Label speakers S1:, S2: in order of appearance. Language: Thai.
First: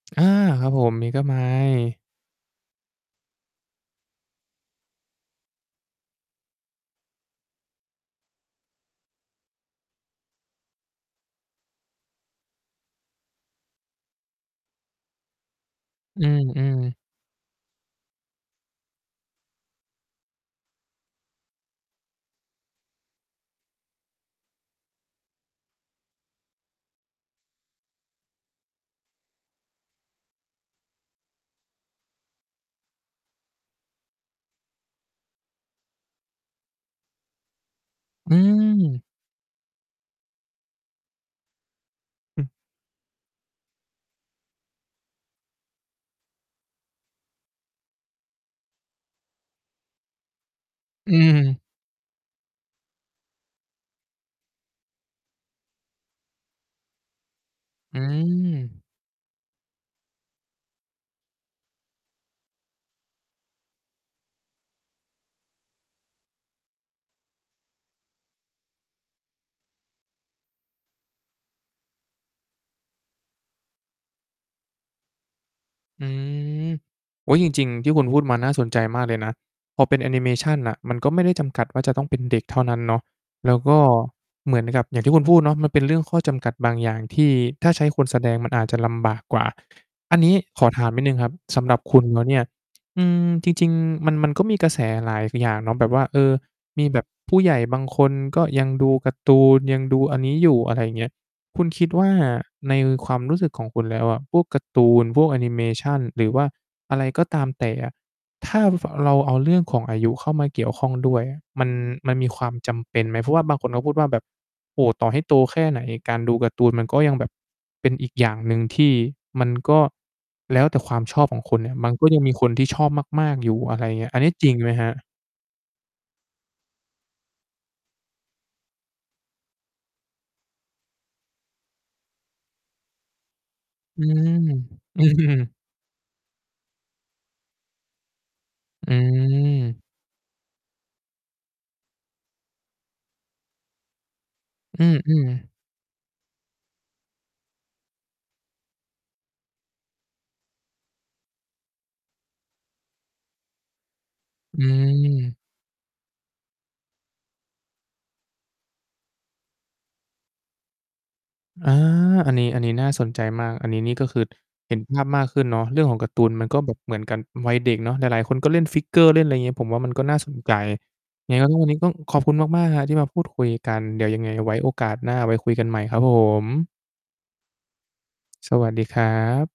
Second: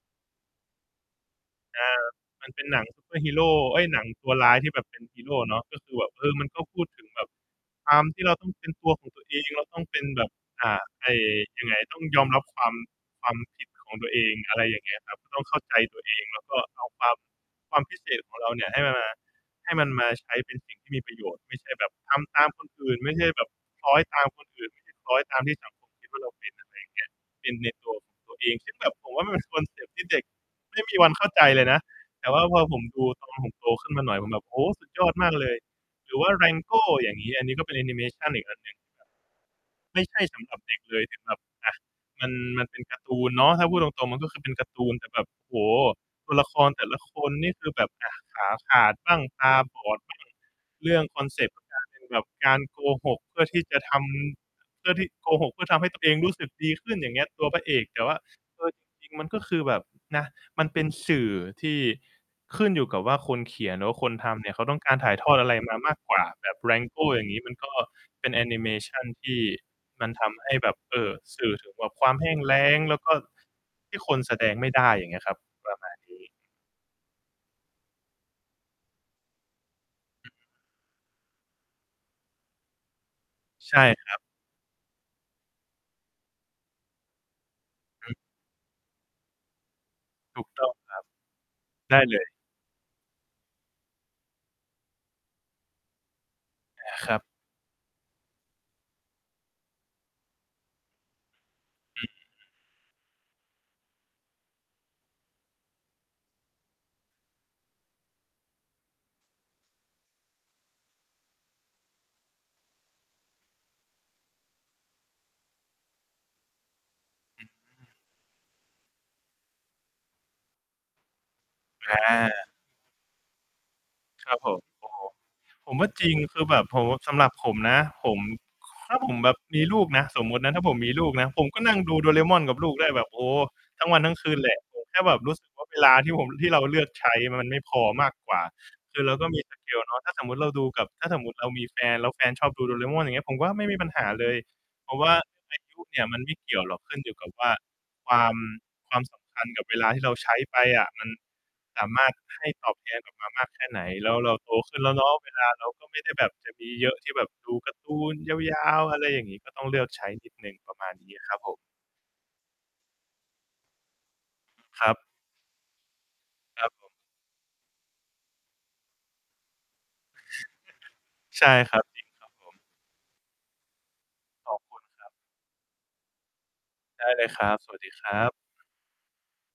S1: อา ครับผม
S2: อา
S1: Megamind
S2: มันเป็นหนัง ซูเปอร์ฮีโร เอ๊ย หนังตัวร้ายที่แบบ เป็น ฮีโรเนาะ ก็คือแบบ เออ มันก็พูดถึงแบบ ความที่เราต้องเป็นตัวของตัวเอง เราต้องเป็นแบบ อา ไอ้ ยังไง ต้องยอมรับความ ความ ผิดของ ตัวเอง อะไรอย่างเงี้ยครับ ต้องเข้าใจตัวเอ
S1: อื
S2: ง แล้วก็
S1: ม
S2: เอา
S1: ๆ
S2: ความ ความพิเศษของเราเนี่ย ให้มันมา ให้มันมาใช้เป็นสิ่งที่มีประโยชน์ ไม่ใช่แบบทำตามคนอื่น ไม่ใช่แบบคล้อยตามคนอื่น ไม่ใช่ คล้อยตามที่ สังคมคิดว่าเราเป็น อะไรอย่างเงี้ย เป็นใน ตัวของตัวเอง ซึ่งแบบ ผมว่ามันเป็นคอนเซปต์ที่เด็กไม่มีวันเข้าใจเลยนะ แต่ว่าพอผมดูตอนผมโตขึ้นมาหน่อยผมแบบ โอ้โฮ สุดยอดมากเลย หรือว่าแรงโก้อย่างงี้ อันนี้ก็เป็นแอนิเมชั
S1: อ
S2: นอีก อันหนึ่งครั
S1: ืม
S2: บ ไม่ใช่สำหรับเด็กเลยถึงแบบ อะ มัน
S1: อ
S2: มันเป็นการ์ตูนเนาะ ถ้าพูดตรง ๆ มัน ก็คือเป็นการ์ตูน แต่แบบ โอ้โฮ ตัวละครแต่ละคนนี่คือแบบ อะ ขาขาดบ้าง ตาบอด บ้าง เรื่อง
S1: อื
S2: คอนเซปต์
S1: ม
S2: [unintelligible] แบบการโกหกเพื่อที่จะทำ เพื่อที่ โกหกเพื่อทำให้ตัวเองรู้สึกดีขึ้น อย่างเงี้ย ตัวพระเอก
S1: อ
S2: แ
S1: ื
S2: ต่ว่า เออ
S1: ม
S2: จริง ๆ มันก็คือแบบ นะ มันเป็นสื่อที่ขึ้นอยู่กับว่าคนเขียน หรือว่าคนทำเนี่ยเขาต้องการถ่ายทอดอะไรมามากกว่า แบบแรงโก้อย่างงี้ มันก็เป็นแอนิเมชันที่มันทำให้แบบ เออ สื่อถึงแบบความแห้งแล้ง แล้วก็ที่คนแสดงไม่ได้ อย่างเงี้ยครับ ประมาณ
S1: อื
S2: นี้
S1: ม โอ๊ย จริง ๆ ที่คุณพูดมา น่าสนใจมากเลยนะ พอเป็นแอนิเ
S2: อ
S1: ม
S2: ืม
S1: ชันน่ะ มันก็ไม่ได้จำกัดว่าจะต้องเป็นเด็กเท่านั้นเนาะ แล้วก
S2: ใช
S1: ็
S2: ่ ครับ
S1: เหมือนกับ อย่างที่คุณพูดเนาะ มันเป็นเรื่องข้อจำกัดบางอย่างที่ ถ้าใช้คน
S2: อือ
S1: แสดงมันอาจจะลำบากกว่า อันนี้
S2: ถูก
S1: ข
S2: ต้
S1: อ
S2: อง
S1: ถ
S2: ค
S1: า
S2: ร
S1: มนิดหนึ่งครับ สำ
S2: ั
S1: หร
S2: บ
S1: ับ
S2: ไ
S1: ค
S2: ด
S1: ุ
S2: ้
S1: ณ
S2: เ
S1: แ
S2: ล
S1: ล้ว
S2: ย
S1: เนี่ย อืม จริง ๆ มัน มันก็มีกระแสหลายอย่างเนาะแบบว่า เออ ม
S2: อ
S1: ีแ
S2: า
S1: บบ
S2: ครับ
S1: ผู้ใหญ่บางคน ก็ยังดูการ์ตูน ยังดูอันนี้อยู่ อะไรอย่างเงี้ย คุณคิด
S2: อ
S1: ว
S2: ื
S1: ่า
S2: อ
S1: ในความรู้สึกของคุณแล้วอะ พวกการ์ตูน พวกแอนิเมชัน หรือว่าอะไรก็ตามแต่อะ ถ้าฟ เราเอาเรื่องของอายุเข้ามาเกี่ยวข้องด้วยอะ มัน มันมีความจำเป็นไหม? เพราะว่าบางคนก็พูดว่าแบบ โอ้โฮ ต่อให้โตแค่ไหนการดูการ์ตูนมันก็ยังแบบ
S2: อื
S1: เป็
S2: ม
S1: นอีกอย่างหนึ่งที่ มันก็แล้วแต่ความชอบของคนเนี่ย มัน
S2: อ
S1: ก็ยังมีค
S2: า
S1: นที่ชอบมาก ๆ อยู่ อะไรอย่างเงี้ย อันน
S2: ค
S1: ี
S2: ร
S1: ้
S2: ับ
S1: จ
S2: ผ
S1: ริง
S2: ม
S1: ไหมครับ?
S2: โอ้โฮ ผมว่าจริง คือแบบผมว่า สำหรับผมนะ ผม ถ้าผมแบบมีลูกนะ สมมุตินะ ถ้าผมมีลูกนะ ผมก็นั่งดูโดราเอมอนกับลูกได้แบบ โอ้ ทั้งวั
S1: อื
S2: นทั้งคื
S1: ม
S2: นแหละ ผมแค
S1: อ
S2: ่
S1: ื
S2: แบบรู้สึก
S1: อ
S2: ว่า เวลาที่ผม ที่เราเลือกใช้ แล้วมันไม่พอมากกว่า
S1: อ
S2: คือเราก็มี สเกล
S1: ืม
S2: เนาะ ถ้าสมมุติเราดูกับ ถ้าสมมุติเรามีแฟนแล้วแฟนชอบดูโดราเอมอน อย่างเงี้ย ผมว่าไม่มีปัญหาเลย
S1: อ
S2: เพราะว่
S1: ื
S2: า
S1: ม ๆ
S2: อายุเนี่ยมันไม่เกี่ยวหรอก ขึ้นอยู่กับว่า ความ ความสำคัญกับเวลาที่เราใช้ไปอะ มันสามารถให้ตอบแทนกลับมามากแค่ไหน แล้วเราโต
S1: อื
S2: ขึ้นแล้วเนาะ เว
S1: ม
S2: ลาเราก็ไม่ได้แบบจะมีเยอะที่แบบดูการ์ตูนยาว ๆ อะไรอย่างนี้ ก็ต้องเลือกใช้นิดหนึ่ง ประมาณนี้ครับผม
S1: อา อันนี้ อันนี้น่าสนใจมาก อันนี้นี่ ก็คือเห็น
S2: ครั
S1: ภา
S2: บ
S1: พมากขึ้นเนาะ เรื่องของการ์ตูนมันก็
S2: คร
S1: แ
S2: ั
S1: บ
S2: บ
S1: บ
S2: ผม
S1: เหมือนกันวัยเด็กเนาะ หลาย ๆ คนก็เล่น figure เล่นอะไรอย่างงี้ ผมว่ามันก็น่าสนใจ ยังไง
S2: ใช
S1: ก็
S2: ่
S1: ก็วัน
S2: ค
S1: น
S2: ร
S1: ี้
S2: ั
S1: ก
S2: บ
S1: ็ต้อง
S2: จริง
S1: ขอ
S2: ค
S1: บ
S2: รั
S1: ค
S2: บ
S1: ุณ
S2: ผ
S1: ม
S2: ม
S1: าก ๆ ครับที่มาพูดคุยกัน เดี๋ยวยังไงไ
S2: ข
S1: ว้
S2: อบ
S1: โอ
S2: คุ
S1: ก
S2: ณ
S1: าส
S2: คร
S1: ห
S2: ั
S1: น
S2: บ
S1: ้าไว้คุยกันใหม่ครับผม
S2: ได้เลยครับ สวัสดีครับ
S1: สวัสดีครับ